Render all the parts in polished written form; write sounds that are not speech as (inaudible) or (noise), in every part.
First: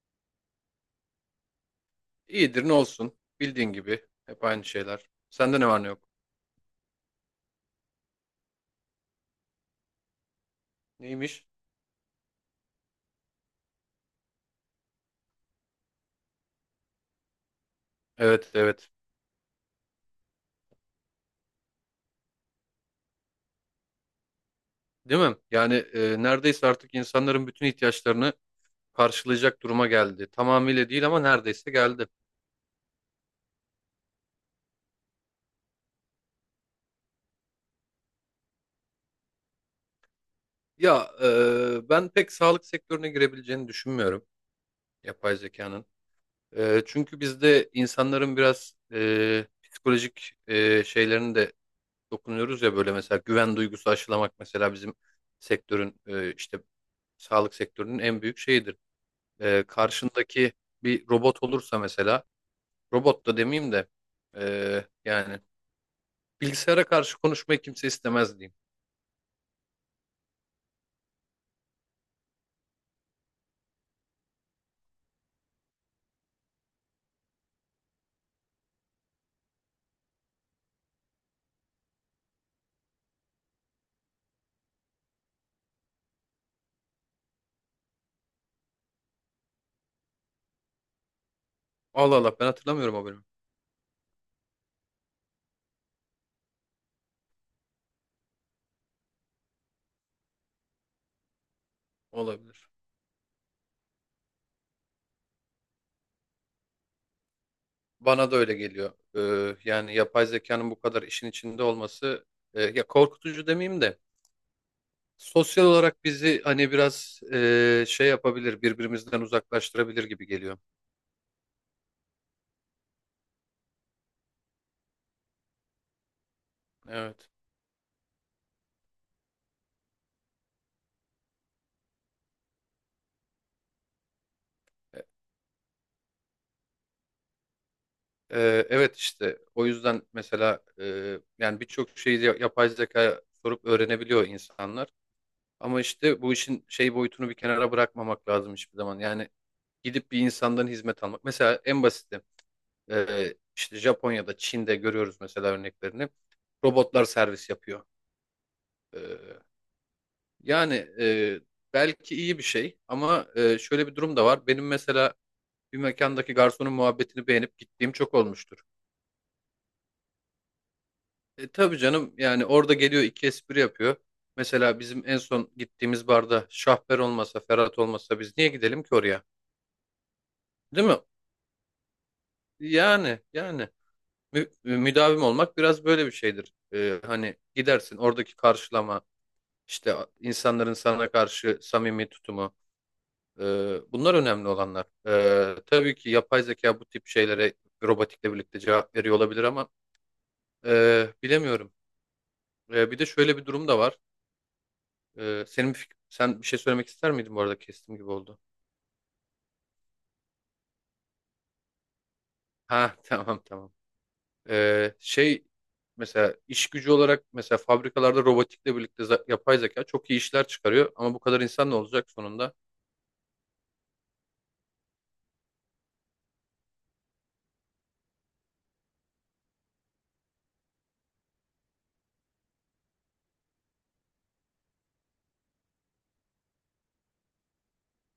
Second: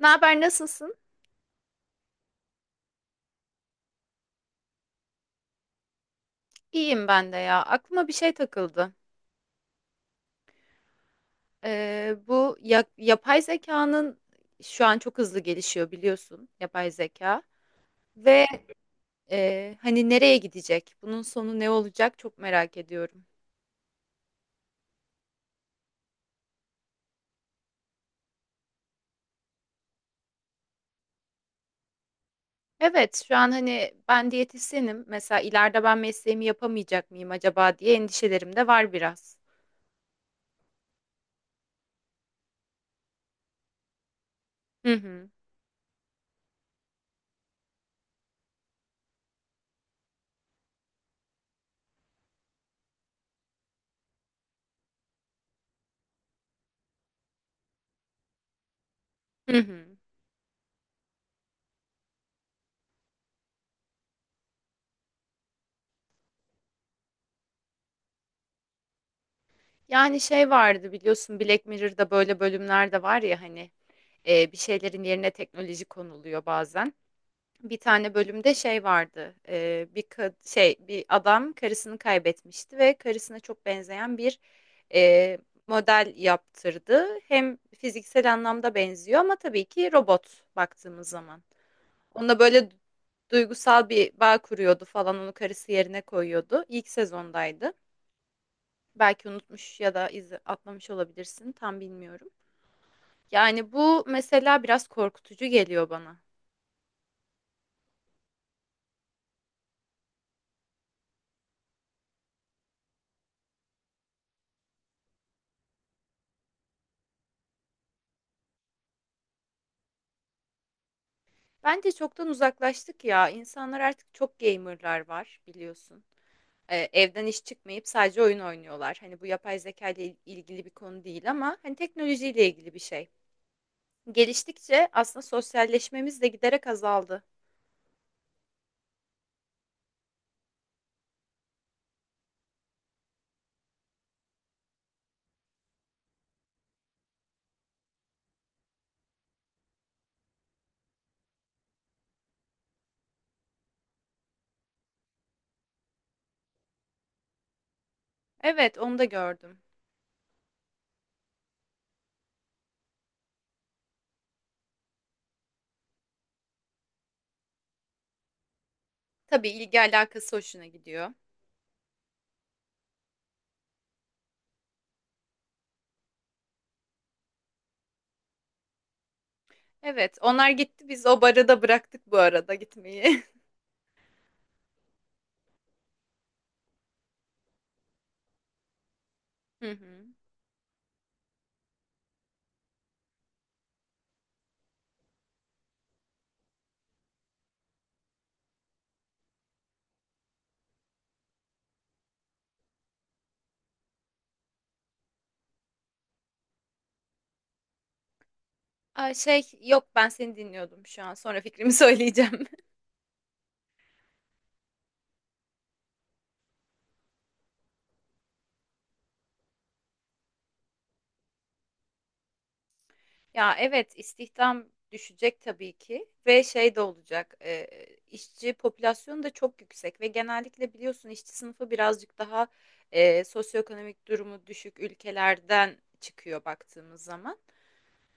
Ne haber, nasılsın? İyidir ne olsun. Bildiğin gibi. Hep aynı şeyler. Sende ne var ne yok? İyiyim ben de ya. Aklıma bir şey takıldı. Neymiş? Yapay zekanın şu an çok hızlı gelişiyor biliyorsun yapay zeka. Ve Evet evet. Hani nereye gidecek? Bunun sonu ne olacak? Çok merak ediyorum. Değil mi? Yani neredeyse artık insanların bütün ihtiyaçlarını karşılayacak duruma geldi. Tamamıyla değil ama neredeyse geldi. Evet, şu an hani ben diyetisyenim. Mesela ileride ben mesleğimi yapamayacak mıyım acaba diye endişelerim de var biraz. Ya ben pek sağlık sektörüne girebileceğini düşünmüyorum Hı hı. yapay zekanın. Çünkü bizde insanların biraz psikolojik şeylerini de dokunuyoruz ya, böyle mesela güven duygusu aşılamak mesela bizim sektörün işte sağlık sektörünün en büyük şeyidir. Hı hı. Karşındaki bir robot olursa mesela, robot da demeyeyim de yani bilgisayara karşı konuşmayı kimse istemez diyeyim. Yani şey vardı biliyorsun Black Mirror'da böyle bölümler de var ya hani bir şeylerin yerine teknoloji konuluyor bazen. Bir tane bölümde şey vardı. Bir kad- şey bir adam karısını kaybetmişti ve karısına çok benzeyen bir e, model yaptırdı. Hem fiziksel anlamda benziyor ama tabii ki robot baktığımız zaman. Allah Allah, Onunla ben böyle hatırlamıyorum o bölümü. duygusal bir bağ kuruyordu falan onu karısı yerine koyuyordu. İlk sezondaydı. Belki unutmuş ya da atlamış olabilirsin tam bilmiyorum. Olabilir. Yani bu mesela biraz korkutucu geliyor bana. Bana da öyle geliyor. Yani yapay zekanın bu kadar işin içinde olması ya korkutucu demeyeyim de sosyal olarak bizi, hani biraz şey yapabilir, birbirimizden uzaklaştırabilir gibi geliyor. Bence çoktan uzaklaştık ya. İnsanlar artık çok gamer'lar var biliyorsun. Evden Evet. iş çıkmayıp sadece oyun oynuyorlar. Hani bu yapay zeka ile ilgili bir konu değil ama hani teknolojiyle ilgili bir şey. Geliştikçe aslında sosyalleşmemiz de giderek azaldı. Evet işte o yüzden mesela yani birçok şeyi yapay zeka sorup öğrenebiliyor insanlar. Ama işte bu işin şey boyutunu bir kenara bırakmamak lazım hiçbir zaman. Yani gidip bir insandan hizmet almak. Mesela en basiti işte Japonya'da, Çin'de görüyoruz mesela örneklerini. Robotlar servis yapıyor. Evet, onu da Ee, gördüm. yani belki iyi bir şey ama şöyle bir durum da var. Benim mesela bir mekandaki garsonun muhabbetini beğenip gittiğim çok olmuştur. Tabii ilgi alakası hoşuna gidiyor. Tabii canım, yani orada geliyor iki espri yapıyor. Mesela bizim en son gittiğimiz barda Şahber olmasa, Ferhat olmasa biz niye gidelim ki oraya? Evet, onlar Değil gitti mi? biz o barı da bıraktık bu arada Yani gitmeyi. yani müdavim olmak biraz böyle bir şeydir. Hani gidersin, oradaki karşılama, (laughs) Hı işte hı. insanların sana karşı samimi tutumu, e, bunlar önemli olanlar. Tabii ki yapay zeka bu tip şeylere robotikle birlikte cevap veriyor olabilir ama bilemiyorum. Bir de şöyle bir durum da var. Senin sen bir şey söylemek ister miydin, bu arada kestim gibi oldu. Aa, şey yok ben seni dinliyordum şu an. Sonra fikrimi (laughs) söyleyeceğim. Ha (laughs) tamam tamam. Şey, mesela iş gücü olarak mesela fabrikalarda robotikle birlikte yapay zeka çok iyi işler çıkarıyor ama bu kadar insan ne olacak sonunda? Ya evet istihdam düşecek tabii ki ve şey de olacak işçi popülasyonu da çok yüksek ve genellikle biliyorsun işçi sınıfı birazcık daha sosyoekonomik durumu düşük ülkelerden çıkıyor baktığımız zaman.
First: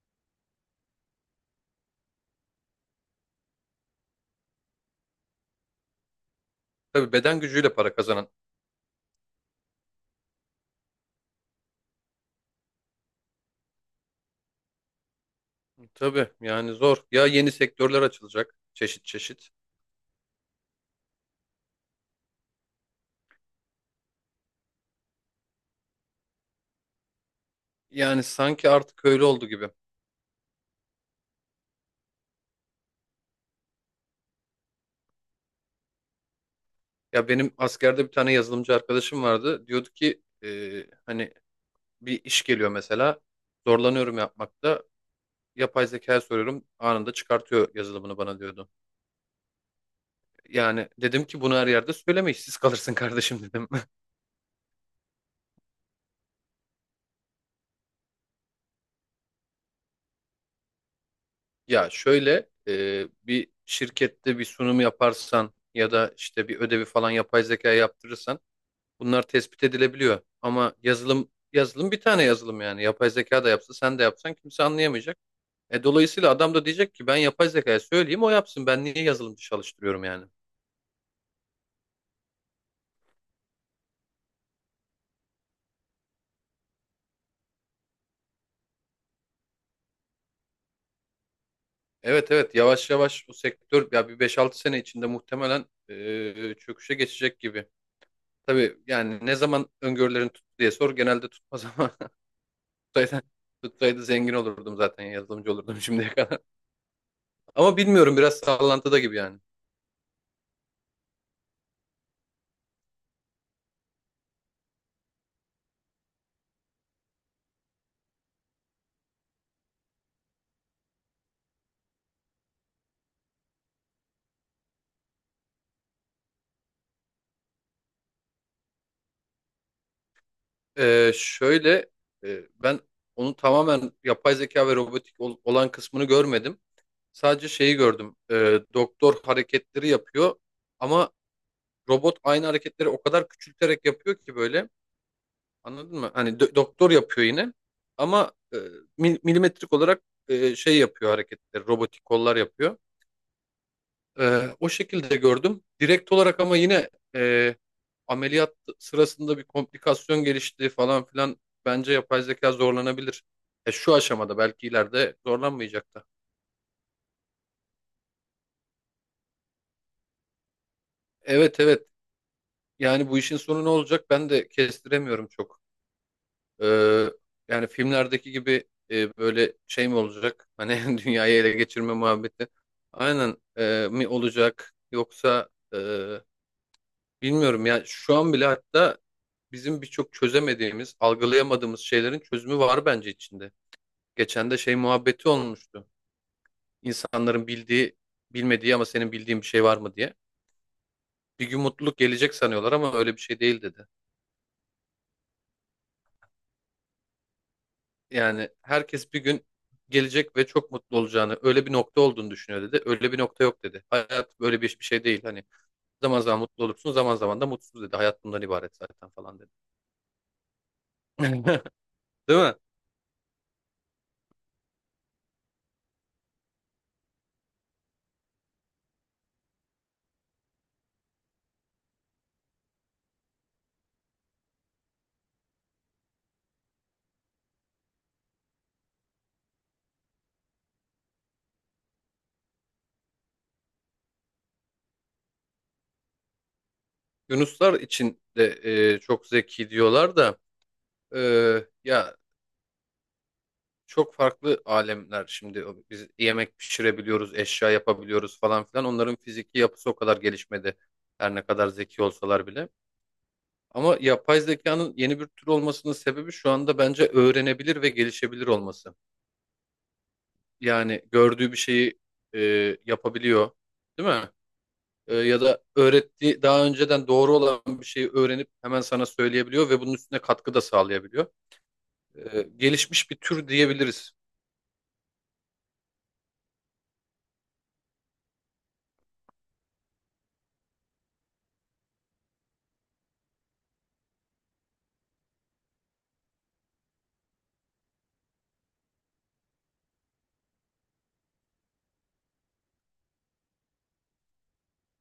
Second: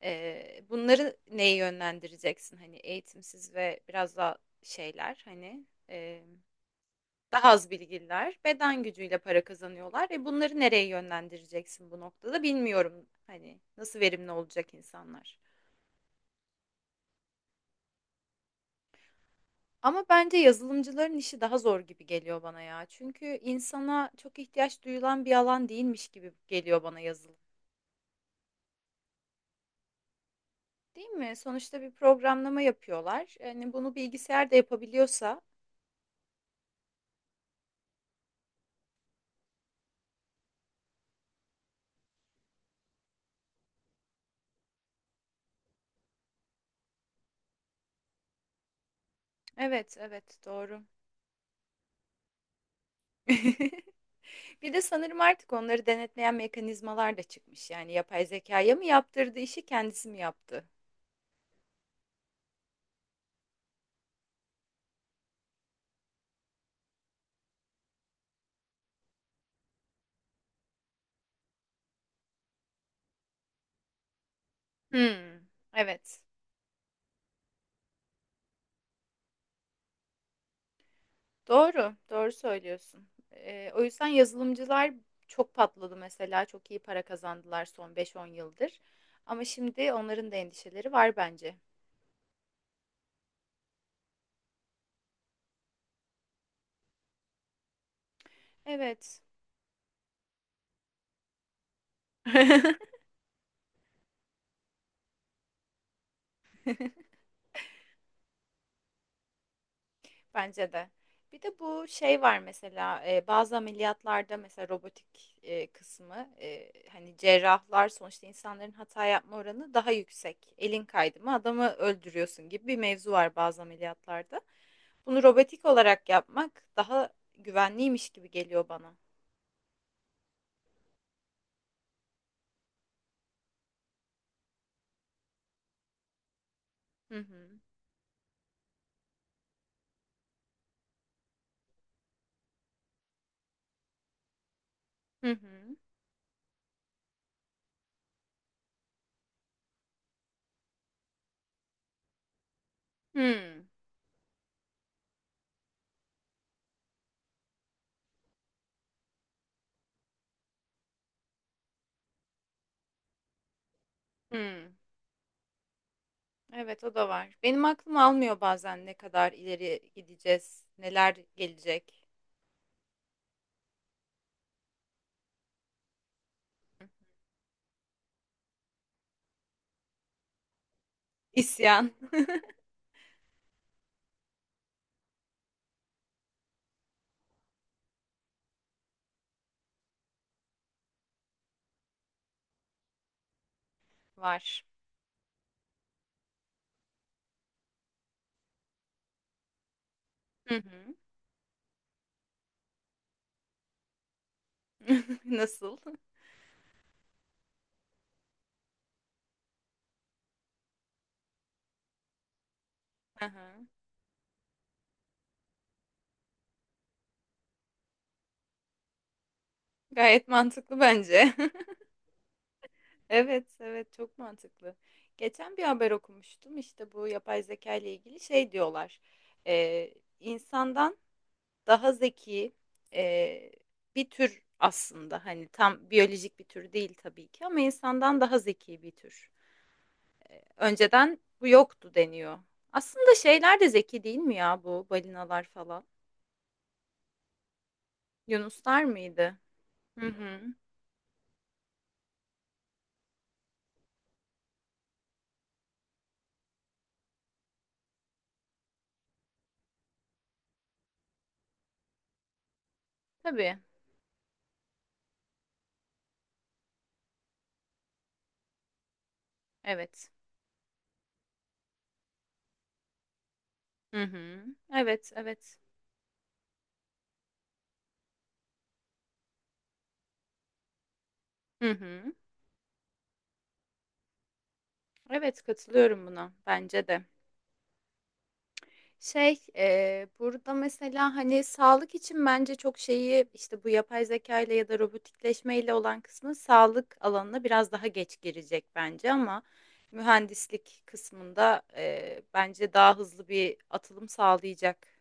Bunları neye yönlendireceksin hani eğitimsiz ve biraz daha şeyler hani Tabii, beden daha az gücüyle para kazanan. bilgililer beden gücüyle para kazanıyorlar. Bunları nereye yönlendireceksin bu noktada bilmiyorum hani nasıl verimli olacak insanlar. Tabii yani zor. Ya, yeni sektörler açılacak çeşit çeşit. Ama bence yazılımcıların işi daha zor gibi geliyor bana ya. Çünkü insana çok ihtiyaç duyulan bir alan değilmiş gibi geliyor bana yazılım. Yani sanki artık öyle oldu gibi. Değil mi? Sonuçta bir programlama yapıyorlar. Yani bunu bilgisayar da yapabiliyorsa. Ya benim askerde bir tane yazılımcı arkadaşım vardı. Diyordu ki hani bir iş geliyor mesela. Zorlanıyorum yapmakta. Yapay zekaya soruyorum, anında çıkartıyor yazılımını bana diyordu. Evet, evet, doğru. Yani dedim ki bunu her yerde söyleme, işsiz kalırsın kardeşim dedim. (laughs) (laughs) Bir de sanırım artık onları denetleyen mekanizmalar da çıkmış. Yani yapay zekaya mı yaptırdı işi, kendisi mi yaptı? Ya şöyle, bir şirkette bir sunum yaparsan ya da işte bir ödevi falan yapay zekaya yaptırırsan, bunlar tespit edilebiliyor. Ama yazılım, yazılım bir tane yazılım, yani yapay zeka da yapsa sen de yapsan kimse anlayamayacak. Hmm, evet. Dolayısıyla adam da diyecek ki ben yapay zekaya söyleyeyim o yapsın, ben niye yazılımcı çalıştırıyorum yani. Doğru, doğru söylüyorsun. O yüzden yazılımcılar çok patladı mesela. Çok iyi para kazandılar son beş on yıldır. Ama şimdi onların da endişeleri var bence. Evet evet, yavaş yavaş o sektör ya bir 5-6 sene içinde muhtemelen çöküşe geçecek gibi. Tabii yani, Evet. ne zaman öngörülerin tuttu diye sor, genelde tutmaz ama (laughs) (laughs) tutsaydı, tutsaydı zengin olurdum, zaten yazılımcı olurdum şimdiye kadar. (laughs) Ama bilmiyorum, biraz sallantıda gibi yani. Bence de. Bir de bu şey var mesela bazı ameliyatlarda mesela robotik kısmı hani cerrahlar sonuçta insanların hata yapma oranı daha yüksek. Elin kaydı mı adamı öldürüyorsun gibi bir mevzu var bazı ameliyatlarda. Bunu robotik olarak yapmak daha güvenliymiş gibi geliyor bana. Şöyle, ben onu tamamen yapay zeka ve robotik olan kısmını görmedim. Hı Sadece hı. şeyi gördüm. Doktor hareketleri yapıyor ama robot aynı hareketleri o kadar küçülterek yapıyor ki böyle. Hı hı. Anladın mı? Hani doktor yapıyor yine ama milimetrik olarak şey yapıyor hareketleri, robotik kollar yapıyor. Hı. O şekilde gördüm direkt olarak. Ama yine e, ameliyat sırasında bir komplikasyon gelişti falan filan, bence yapay zeka zorlanabilir. Şu aşamada, belki Hı. ileride zorlanmayacak da. Evet o da var. Benim aklım almıyor bazen ne kadar ileri gideceğiz, neler Evet evet, gelecek. yani bu işin sonu ne olacak ben de kestiremiyorum çok. (laughs) Hı. Ee, Yani filmlerdeki gibi böyle şey mi olacak? Hani (laughs) dünyayı ele İsyan geçirme muhabbeti. Aynen, mi olacak? Yoksa bilmiyorum ya. Şu an bile hatta bizim birçok çözemediğimiz, algılayamadığımız şeylerin çözümü var bence içinde. Geçen de var. şey muhabbeti olmuştu. İnsanların bildiği, bilmediği ama senin bildiğin bir şey var mı diye. Hı hı. Bir gün mutluluk gelecek sanıyorlar ama öyle bir şey değil dedi. (laughs) Nasıl? Yani herkes bir gün gelecek ve çok mutlu olacağını, öyle bir nokta olduğunu düşünüyor dedi. Öyle bir nokta yok Aha. dedi. Hayat böyle bir şey değil. Hani zaman zaman mutlu olursun, zaman zaman da mutsuz dedi. Hayat bundan ibaret zaten falan dedi. Gayet mantıklı bence. (laughs) (laughs) Değil mi? Evet, evet çok mantıklı. Geçen bir haber okumuştum. İşte bu yapay zeka ile ilgili şey diyorlar. Ee, insandan daha zeki e, bir tür aslında. Hani tam biyolojik bir tür değil tabii ki ama insandan daha zeki bir tür. Önceden bu yoktu deniyor. Aslında şeyler de zeki değil mi ya bu balinalar falan? Yunuslar için de Yunuslar çok mıydı? zeki Hı diyorlar da hı. e, ya, çok farklı alemler şimdi. Biz yemek pişirebiliyoruz, eşya yapabiliyoruz falan filan. Onların fiziki yapısı o kadar gelişmedi, her ne kadar zeki olsalar bile. Tabii. Ama yapay zekanın yeni bir tür olmasının sebebi şu anda bence öğrenebilir ve gelişebilir olması. Evet. Yani gördüğü bir şeyi e, yapabiliyor, Hı değil mi? hı. Evet, Ya evet. da öğrettiği daha önceden doğru olan bir şeyi öğrenip hemen sana söyleyebiliyor ve bunun üstüne katkı da sağlayabiliyor. Hı hı. Gelişmiş bir tür diyebiliriz, Evet, katılıyorum buna. Bence de. Burada mesela hani sağlık için bence çok şeyi işte bu yapay zeka ile ya da robotikleşme ile olan kısmı sağlık alanına biraz daha geç girecek bence ama mühendislik kısmında bence daha hızlı bir atılım sağlayacak.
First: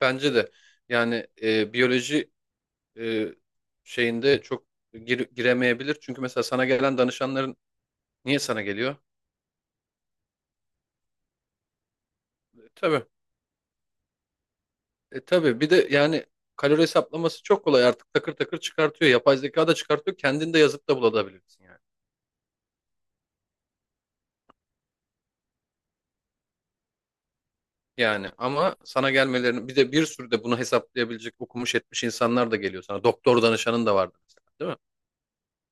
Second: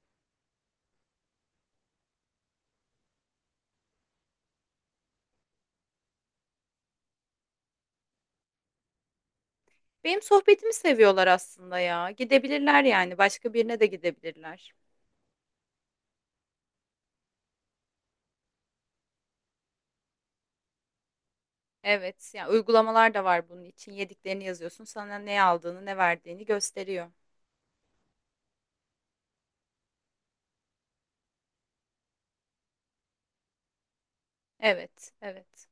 bence de. Yani biyoloji e, şeyinde çok giremeyebilir. Çünkü mesela sana gelen danışanların niye sana geliyor? Benim sohbetimi seviyorlar aslında ya. Gidebilirler Tabii. yani. Başka birine de gidebilirler. Tabii bir de yani kalori hesaplaması çok kolay, artık takır takır çıkartıyor. Yapay zeka da çıkartıyor. Kendin de yazıp da bulabilirsin yani. Evet, yani uygulamalar da var bunun için. Yediklerini yazıyorsun, sana ne aldığını, ne verdiğini gösteriyor. Yani ama sana gelmelerini, bir de bir sürü de bunu hesaplayabilecek okumuş etmiş insanlar da geliyor sana. Doktor danışanın da vardı mesela, değil mi? Evet, evet.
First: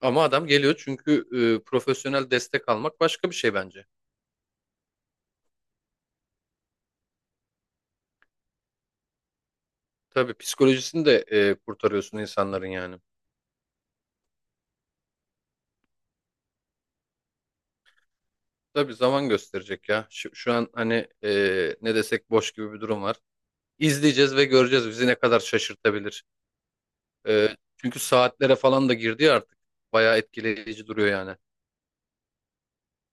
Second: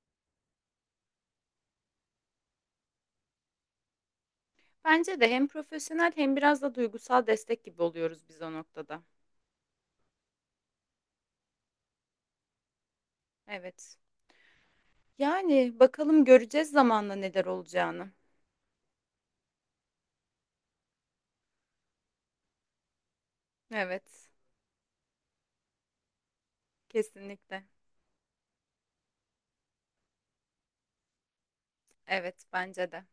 Ama adam geliyor çünkü profesyonel destek almak başka bir şey bence. Bence de hem profesyonel hem biraz da duygusal destek gibi oluyoruz biz o noktada. Tabii psikolojisini de kurtarıyorsun insanların yani. Evet. Yani bakalım göreceğiz zamanla neler olacağını. Tabii, zaman gösterecek ya. Şu an hani ne desek boş gibi bir durum var. Evet, İzleyeceğiz ve göreceğiz bizi ne kadar şaşırtabilir. Ee, kesinlikle. Çünkü saatlere falan da girdi ya artık. Bayağı etkileyici duruyor yani. Evet, bence de.